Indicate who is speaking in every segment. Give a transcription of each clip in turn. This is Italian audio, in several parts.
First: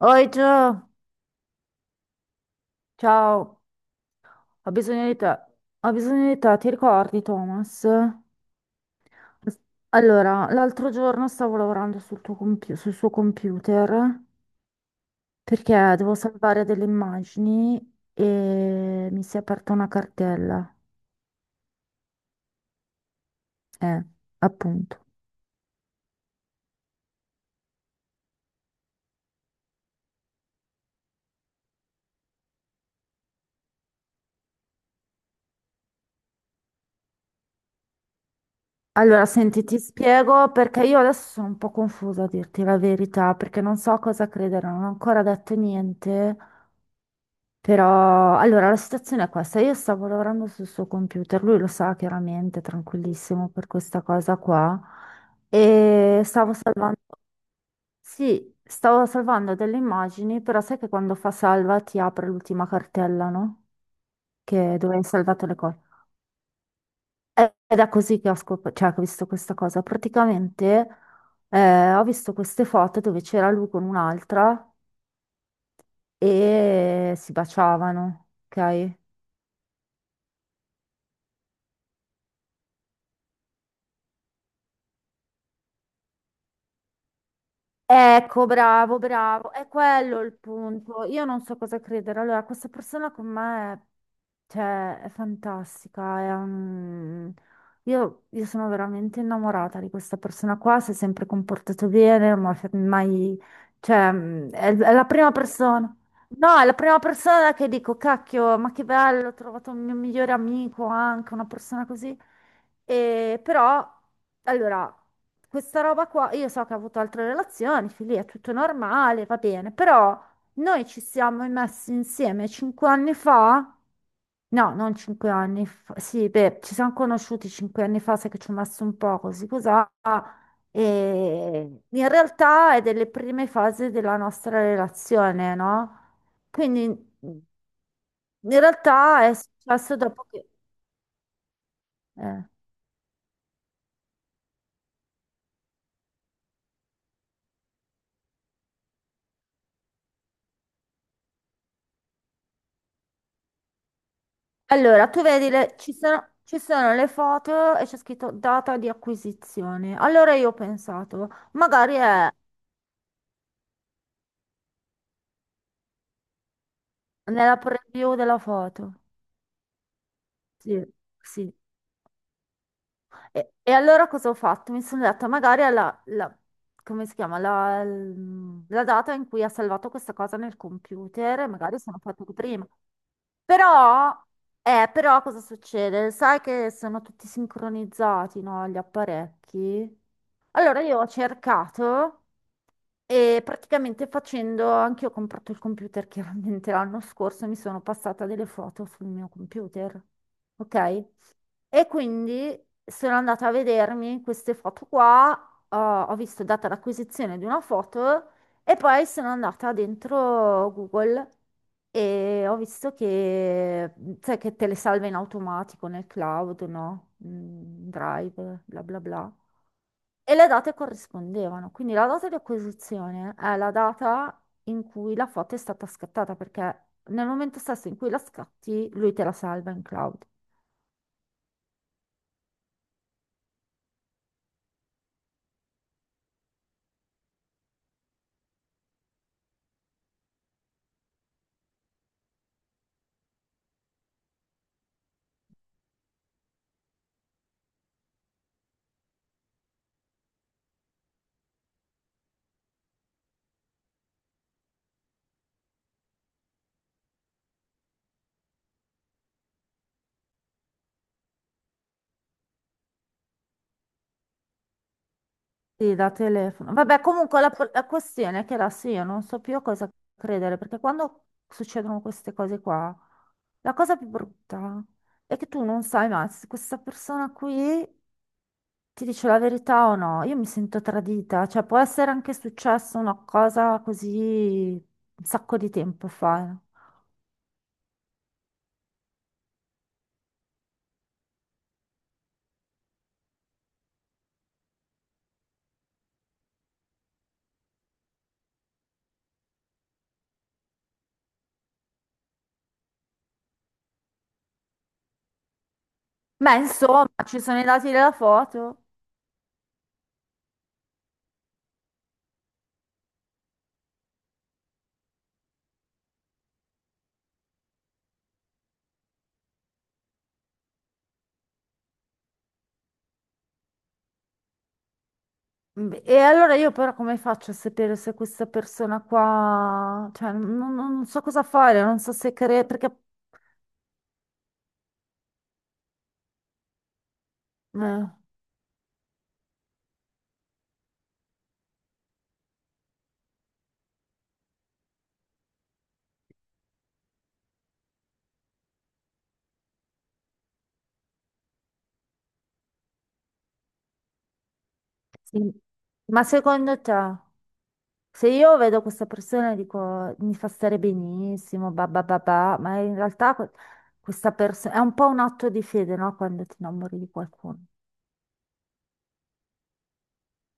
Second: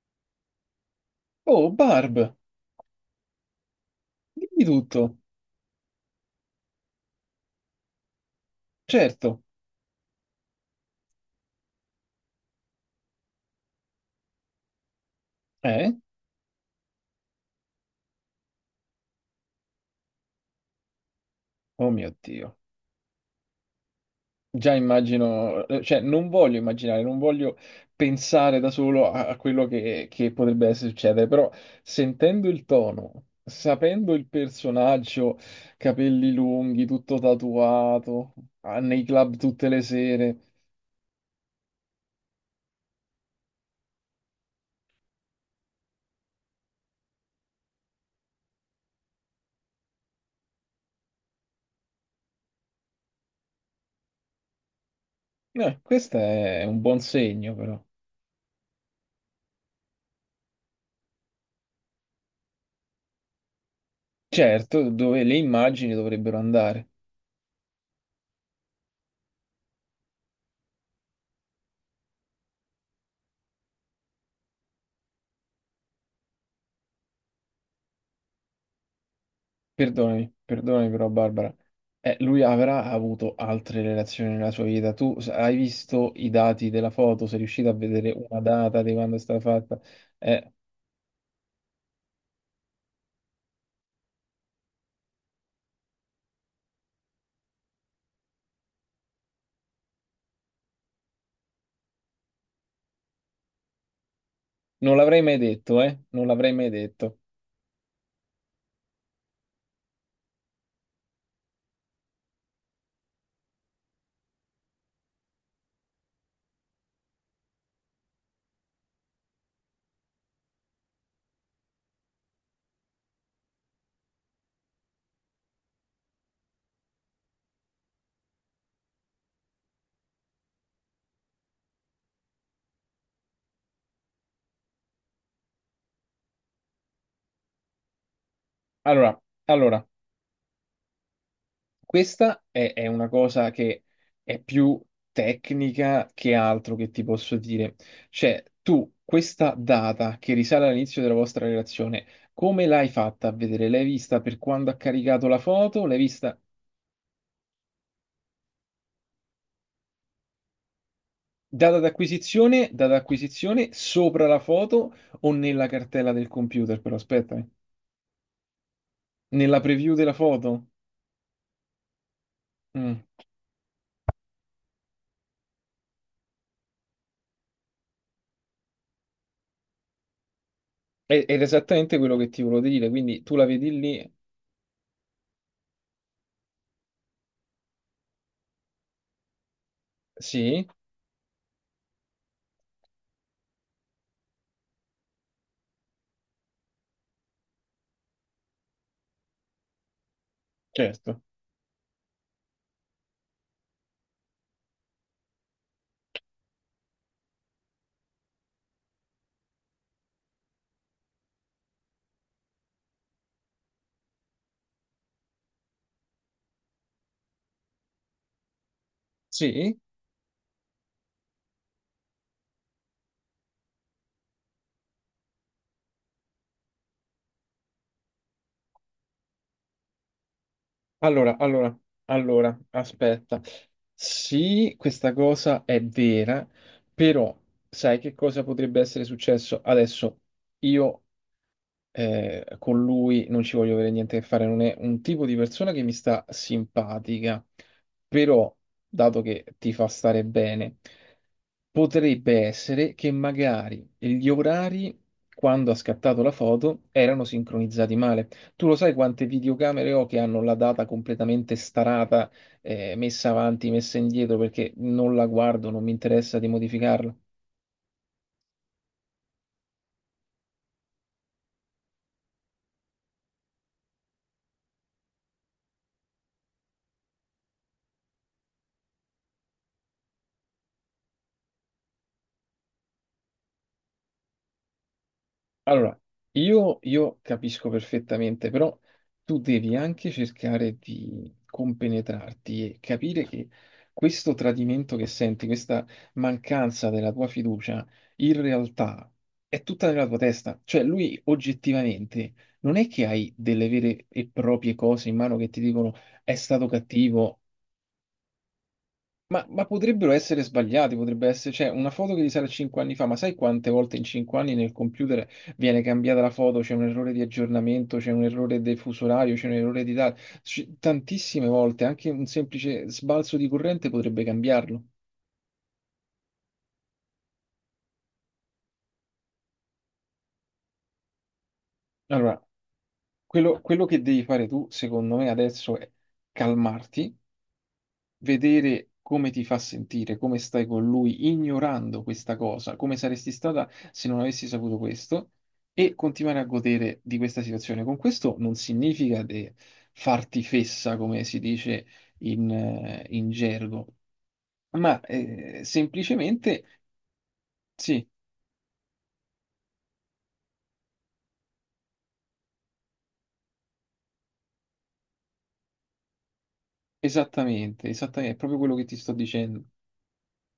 Speaker 1: Oi Gio,
Speaker 2: Oh, Barb,
Speaker 1: ciao,
Speaker 2: dimmi
Speaker 1: ho bisogno
Speaker 2: tutto.
Speaker 1: di te, ho bisogno di te, ti ricordi Thomas?
Speaker 2: Certo.
Speaker 1: Allora, l'altro giorno stavo lavorando sul suo computer
Speaker 2: Eh?
Speaker 1: perché devo salvare delle immagini e mi si è aperta una cartella,
Speaker 2: Oh mio Dio.
Speaker 1: eh,
Speaker 2: Già
Speaker 1: appunto.
Speaker 2: immagino, cioè non voglio immaginare, non voglio pensare da solo a quello che potrebbe succedere, però sentendo il tono, sapendo il personaggio, capelli lunghi, tutto tatuato, ah, nei
Speaker 1: Allora,
Speaker 2: club
Speaker 1: senti,
Speaker 2: tutte
Speaker 1: ti
Speaker 2: le sere,
Speaker 1: spiego perché io adesso sono un po' confusa a dirti la verità, perché non so a cosa credere, non ho ancora detto niente. Però, allora, la situazione è questa. Io stavo lavorando sul suo computer, lui lo sa chiaramente, tranquillissimo per questa cosa qua.
Speaker 2: questo
Speaker 1: E stavo
Speaker 2: è un
Speaker 1: salvando,
Speaker 2: buon segno però.
Speaker 1: sì, stavo salvando delle immagini, però sai che quando fa salva ti apre l'ultima cartella, no? Che
Speaker 2: Certo,
Speaker 1: dove hai
Speaker 2: dove le
Speaker 1: salvato le cose.
Speaker 2: immagini dovrebbero andare.
Speaker 1: Ed è così che cioè, che ho visto questa cosa. Praticamente ho visto queste foto dove c'era lui con un'altra e si baciavano, ok?
Speaker 2: Perdonami, perdonami però Barbara. Lui avrà avuto altre relazioni nella sua vita. Tu hai visto i dati della foto? Sei riuscito a vedere una
Speaker 1: Ecco,
Speaker 2: data di
Speaker 1: bravo,
Speaker 2: quando è stata
Speaker 1: bravo, è
Speaker 2: fatta?
Speaker 1: quello il
Speaker 2: Eh,
Speaker 1: punto. Io non so cosa credere. Allora, questa persona con me è, cioè, è fantastica. Io sono veramente innamorata di questa persona qua. Si è sempre comportato bene, ma mai, cioè, è
Speaker 2: Non
Speaker 1: la
Speaker 2: l'avrei
Speaker 1: prima
Speaker 2: mai detto,
Speaker 1: persona.
Speaker 2: eh? Non l'avrei
Speaker 1: No, è
Speaker 2: mai
Speaker 1: la prima
Speaker 2: detto.
Speaker 1: persona che dico, cacchio, ma che bello, ho trovato un mio migliore amico anche, una persona così. E, però, allora, questa roba qua, io so che ha avuto altre relazioni, figli, è tutto normale, va bene, però noi ci siamo messi insieme cinque anni fa, no, non cinque anni fa, sì, beh, ci siamo conosciuti cinque anni fa, sai che ci ho messo un po' così, cos'ha, e in realtà è delle prime fasi della nostra relazione, no? Quindi in
Speaker 2: Allora,
Speaker 1: realtà è
Speaker 2: allora,
Speaker 1: successo dopo che...
Speaker 2: questa
Speaker 1: eh.
Speaker 2: è una cosa che è più tecnica che altro che ti posso dire. Cioè, tu questa data che risale all'inizio della vostra relazione, come l'hai fatta a vedere? L'hai vista per quando ha
Speaker 1: Allora, tu
Speaker 2: caricato la
Speaker 1: vedi,
Speaker 2: foto?
Speaker 1: ci
Speaker 2: L'hai
Speaker 1: sono,
Speaker 2: vista?
Speaker 1: ci sono le foto e c'è scritto data di acquisizione. Allora io ho pensato, magari è
Speaker 2: Data d'acquisizione sopra la foto o nella cartella del computer, però aspetta, eh.
Speaker 1: nella preview della foto.
Speaker 2: Nella preview della foto.
Speaker 1: Sì, sì.
Speaker 2: Mm.
Speaker 1: E allora cosa ho fatto? Mi sono detta, magari è come si chiama? La data in cui ha salvato questa cosa nel
Speaker 2: Ed
Speaker 1: computer,
Speaker 2: è
Speaker 1: e magari
Speaker 2: esattamente
Speaker 1: sono
Speaker 2: quello
Speaker 1: foto
Speaker 2: che
Speaker 1: di
Speaker 2: ti volevo
Speaker 1: prima.
Speaker 2: dire, quindi tu la vedi
Speaker 1: Però,
Speaker 2: lì?
Speaker 1: però cosa succede? Sai che sono tutti sincronizzati, no, gli apparecchi?
Speaker 2: Sì,
Speaker 1: Allora io ho cercato e praticamente facendo, anche io ho comprato il computer chiaramente l'anno scorso, mi sono passata delle foto sul mio computer, ok?
Speaker 2: certo.
Speaker 1: E quindi sono andata a vedermi queste foto qua, ho visto data l'acquisizione di una foto e poi sono andata dentro Google e ho visto che, cioè, che te le salva in automatico nel cloud, no? Drive, bla bla bla.
Speaker 2: Sì.
Speaker 1: E le date corrispondevano, quindi la data di acquisizione è la data in cui la foto è stata scattata, perché nel momento stesso in cui la scatti, lui te la salva in cloud.
Speaker 2: Allora, allora, allora, aspetta. Sì, questa cosa è vera, però sai che cosa potrebbe essere successo? Adesso io con lui non ci voglio avere niente a che fare, non è un tipo di persona che mi sta simpatica, però, dato che ti fa stare bene, potrebbe essere che magari gli orari, quando ha scattato la foto, erano sincronizzati male. Tu lo sai quante videocamere ho che hanno la data completamente starata, messa avanti, messa indietro, perché non la guardo, non mi
Speaker 1: Sì, da
Speaker 2: interessa di
Speaker 1: telefono. Vabbè,
Speaker 2: modificarla.
Speaker 1: comunque la questione è che adesso io non so più a cosa credere, perché quando succedono queste cose qua, la cosa più brutta è che tu non sai mai se questa persona qui ti dice la verità o no. Io mi sento tradita, cioè può essere anche successa una cosa così un sacco di
Speaker 2: Allora,
Speaker 1: tempo fa. No?
Speaker 2: io capisco perfettamente, però tu devi anche cercare di compenetrarti e capire che questo tradimento che senti, questa mancanza della tua fiducia, in realtà è tutta nella tua testa. Cioè, lui oggettivamente non è che hai delle vere e proprie cose in mano che ti dicono è
Speaker 1: Ma
Speaker 2: stato
Speaker 1: insomma,
Speaker 2: cattivo.
Speaker 1: ci sono i dati della foto.
Speaker 2: Ma potrebbero essere sbagliati, potrebbe essere, cioè, una foto che risale a 5 anni fa, ma sai quante volte in 5 anni nel computer viene cambiata la foto, c'è un errore di aggiornamento, c'è un errore del fuso orario, c'è un errore di data, tantissime volte, anche un semplice sbalzo di corrente potrebbe cambiarlo.
Speaker 1: Beh, e allora io però come faccio a sapere se questa persona qua, cioè non so cosa fare, non so se
Speaker 2: Allora,
Speaker 1: credere, perché...
Speaker 2: quello che devi fare tu, secondo me, adesso è calmarti,
Speaker 1: eh,
Speaker 2: vedere come ti fa sentire, come stai con lui, ignorando questa cosa, come saresti stata se non avessi saputo questo, e continuare a godere di questa situazione. Con questo non significa farti fessa, come si dice in gergo, ma
Speaker 1: sì. Ma
Speaker 2: semplicemente
Speaker 1: secondo te,
Speaker 2: sì,
Speaker 1: se io vedo questa persona e dico mi fa stare benissimo, ba ba ba ba", ma in realtà questa persona è un po' un atto di fede, no? Quando ti innamori di qualcuno.
Speaker 2: esattamente, esattamente, è proprio quello che ti sto dicendo.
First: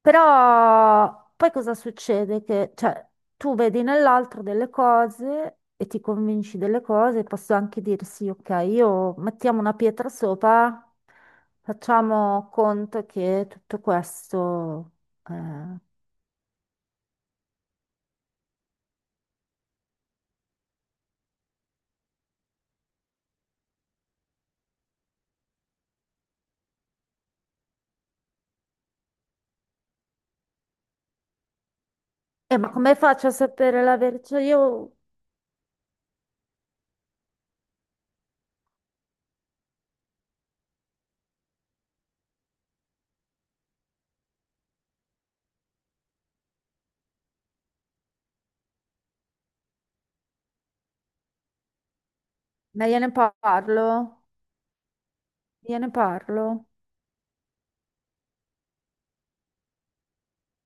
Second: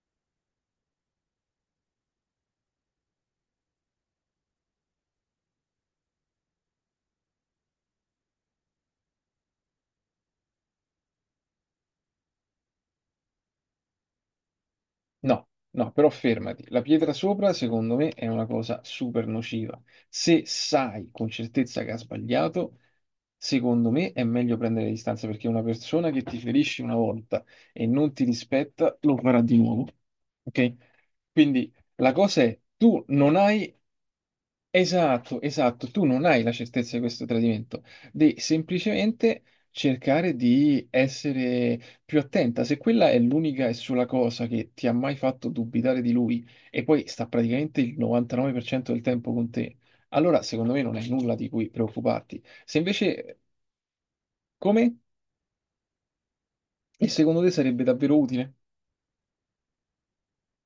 Speaker 1: Però poi cosa succede? Che cioè, tu vedi nell'altro delle cose e ti convinci delle cose, posso anche dire sì, ok, io mettiamo una pietra sopra, facciamo conto che tutto questo...
Speaker 2: No,
Speaker 1: eh,
Speaker 2: no, però fermati. La pietra sopra, secondo me, è una cosa super nociva. Se sai con certezza che ha sbagliato, secondo me è meglio prendere le distanze perché una persona che ti ferisce una volta e non ti rispetta, lo farà di nuovo. Ok? Quindi la cosa è,
Speaker 1: ma come
Speaker 2: tu
Speaker 1: faccio a
Speaker 2: non hai.
Speaker 1: sapere la verità? Cioè, io
Speaker 2: Esatto, esatto, tu non hai la certezza di questo tradimento, devi semplicemente cercare di essere più attenta. Se quella è l'unica e sola cosa che ti ha mai fatto dubitare di lui e poi sta praticamente il 99% del tempo con te, allora secondo me non hai nulla di cui preoccuparti. Se
Speaker 1: ma gliene
Speaker 2: invece.
Speaker 1: parlo,
Speaker 2: Come?
Speaker 1: gliene parlo.
Speaker 2: E secondo te sarebbe davvero utile?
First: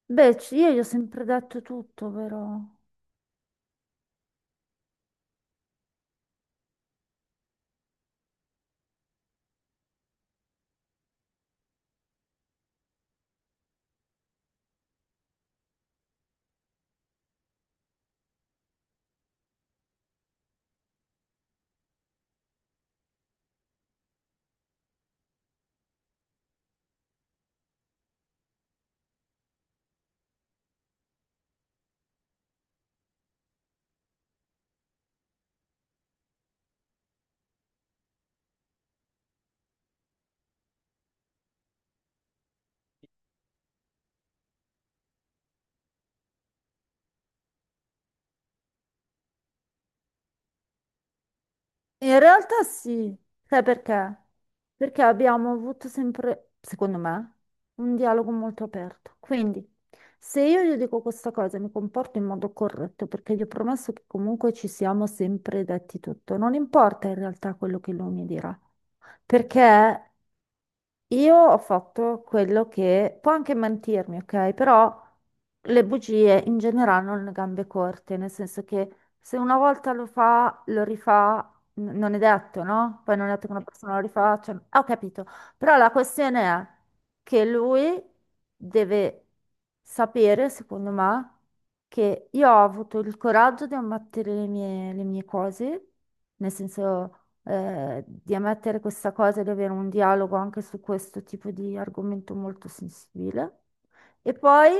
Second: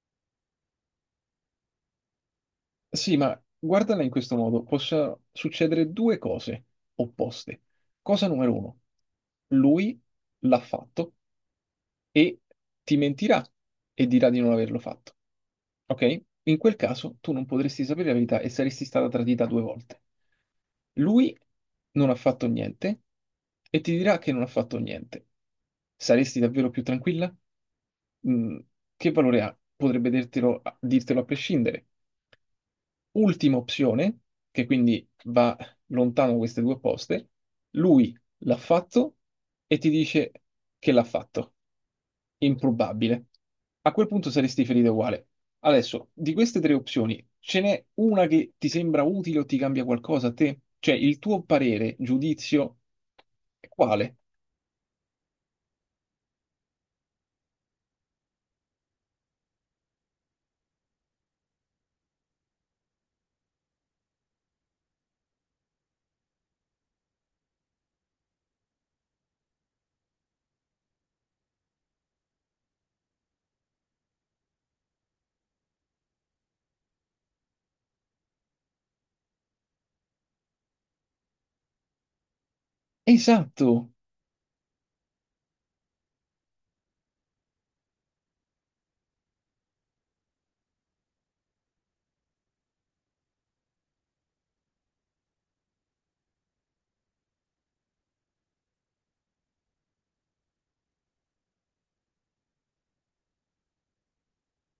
Speaker 1: Beh, io gli ho sempre detto tutto, però.
Speaker 2: Sì, ma guardala in questo modo, possono succedere due cose opposte. Cosa numero uno, lui l'ha fatto e ti mentirà e dirà di non averlo fatto. Ok? In quel caso tu non potresti sapere la verità e saresti stata tradita due volte. Lui non ha fatto niente e ti dirà che non ha fatto niente. Saresti davvero più tranquilla? Mm, che valore ha? Potrebbe dirtelo, dirtelo a prescindere. Ultima opzione, che quindi va lontano queste due poste, lui l'ha fatto e ti dice che l'ha fatto. Improbabile. A quel punto saresti ferito uguale. Adesso, di queste tre opzioni, ce n'è una che ti sembra utile o ti cambia qualcosa a te? Cioè, il tuo parere,
Speaker 1: In realtà
Speaker 2: giudizio,
Speaker 1: sì, sai
Speaker 2: è quale?
Speaker 1: perché? Perché abbiamo avuto sempre, secondo me, un dialogo molto aperto. Quindi, se io gli dico questa cosa, mi comporto in modo corretto, perché gli ho promesso che comunque ci siamo sempre detti tutto. Non importa in realtà quello che lui mi dirà, perché io ho fatto quello che può anche mentirmi, ok? Però le bugie in generale hanno le gambe corte, nel senso che se una volta lo fa, lo rifà, non è detto, no? Poi non è detto che una
Speaker 2: Esatto!
Speaker 1: persona lo rifaccia. Ah, ho capito. Però la questione è che lui deve sapere, secondo me, che io ho avuto il coraggio di ammettere le mie cose, nel senso di ammettere questa cosa e di avere un dialogo anche su questo tipo di argomento molto sensibile. E poi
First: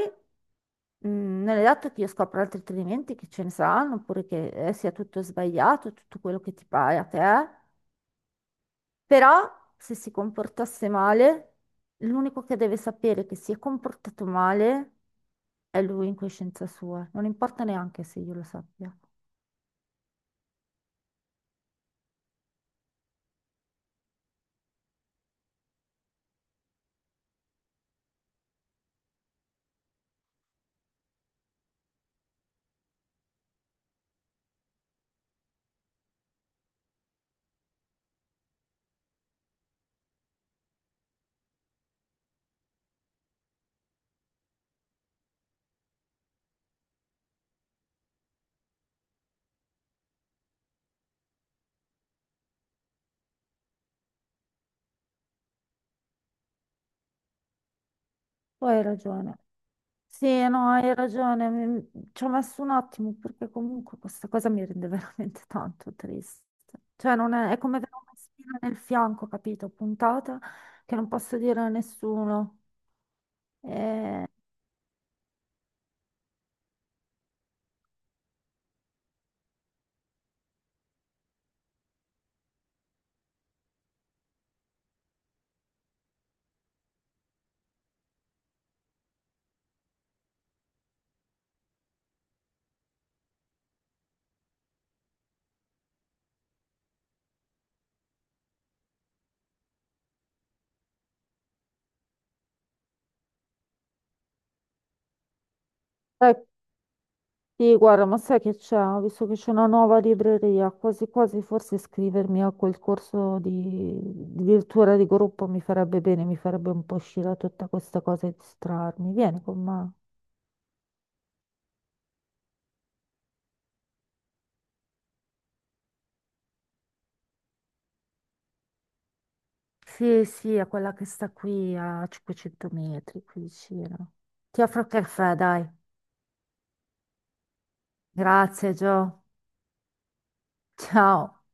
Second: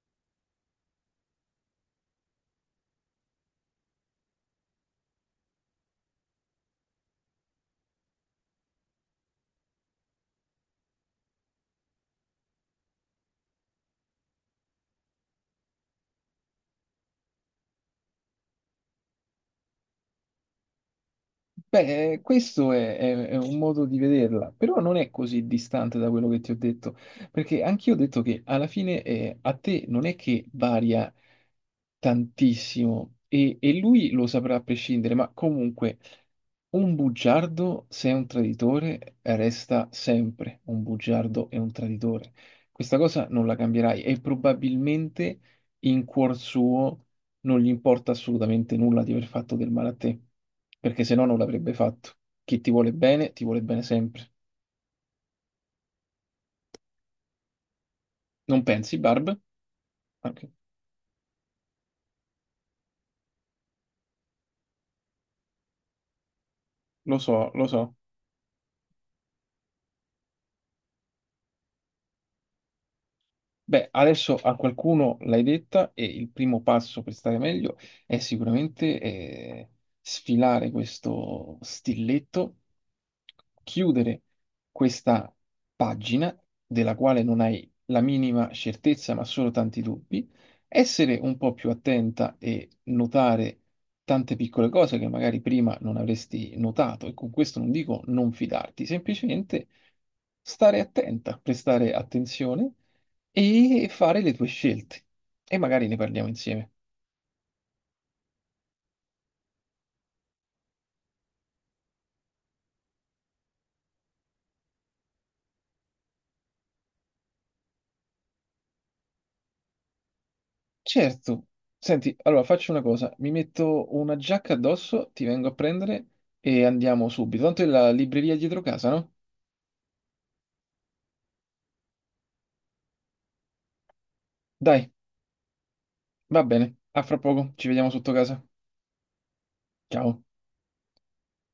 Speaker 1: non è dato che io scopra altri tradimenti che ce ne saranno, oppure che sia tutto sbagliato, tutto quello che ti pare a te, però se si comportasse male, l'unico che deve sapere che si è comportato male è lui in coscienza sua, non importa neanche se io lo sappia.
Speaker 2: Beh, questo è un modo di vederla, però non è così distante da quello che ti ho detto, perché anch'io ho detto che alla fine a te non è che varia tantissimo e lui lo saprà a prescindere, ma comunque un bugiardo, se è un traditore, resta sempre un bugiardo e un traditore. Questa cosa non la cambierai e probabilmente in cuor suo non gli importa assolutamente nulla di aver fatto del male a te, perché se no non l'avrebbe fatto. Chi ti vuole bene sempre. Non
Speaker 1: Poi hai
Speaker 2: pensi, Barb?
Speaker 1: ragione. Sì,
Speaker 2: Ok,
Speaker 1: no, hai ragione, ci ho messo un attimo perché comunque questa cosa mi rende veramente tanto triste. Cioè,
Speaker 2: lo
Speaker 1: non
Speaker 2: so,
Speaker 1: è, è
Speaker 2: lo
Speaker 1: come avere
Speaker 2: so.
Speaker 1: una spina nel fianco, capito? Puntata che non posso dire a nessuno.
Speaker 2: Beh,
Speaker 1: E...
Speaker 2: adesso a qualcuno l'hai detta e il primo passo per stare meglio è sicuramente sfilare questo stilletto, chiudere questa pagina della quale non hai la minima certezza ma solo tanti dubbi, essere un po' più attenta e notare tante piccole cose che magari prima non avresti notato e con questo non dico non fidarti, semplicemente stare attenta, prestare attenzione e fare le tue scelte. E magari ne parliamo
Speaker 1: Eh,
Speaker 2: insieme.
Speaker 1: sì, guarda, ma sai che c'è? Ho visto che c'è una nuova libreria, quasi quasi forse iscrivermi a quel corso di, virtuale di gruppo mi farebbe bene, mi farebbe un po' uscire da tutta questa cosa e distrarmi. Vieni con me.
Speaker 2: Certo. Senti, allora faccio una cosa, mi metto una giacca addosso, ti vengo a prendere e andiamo subito. Tanto è la libreria dietro casa, no?
Speaker 1: Sì, sì, è quella che sta qui a 500 metri, qui vicino. Ti offro il
Speaker 2: Dai,
Speaker 1: caffè, dai.
Speaker 2: va bene. A fra poco, ci vediamo sotto casa.
Speaker 1: Grazie, Gio.
Speaker 2: Ciao.
Speaker 1: Ciao.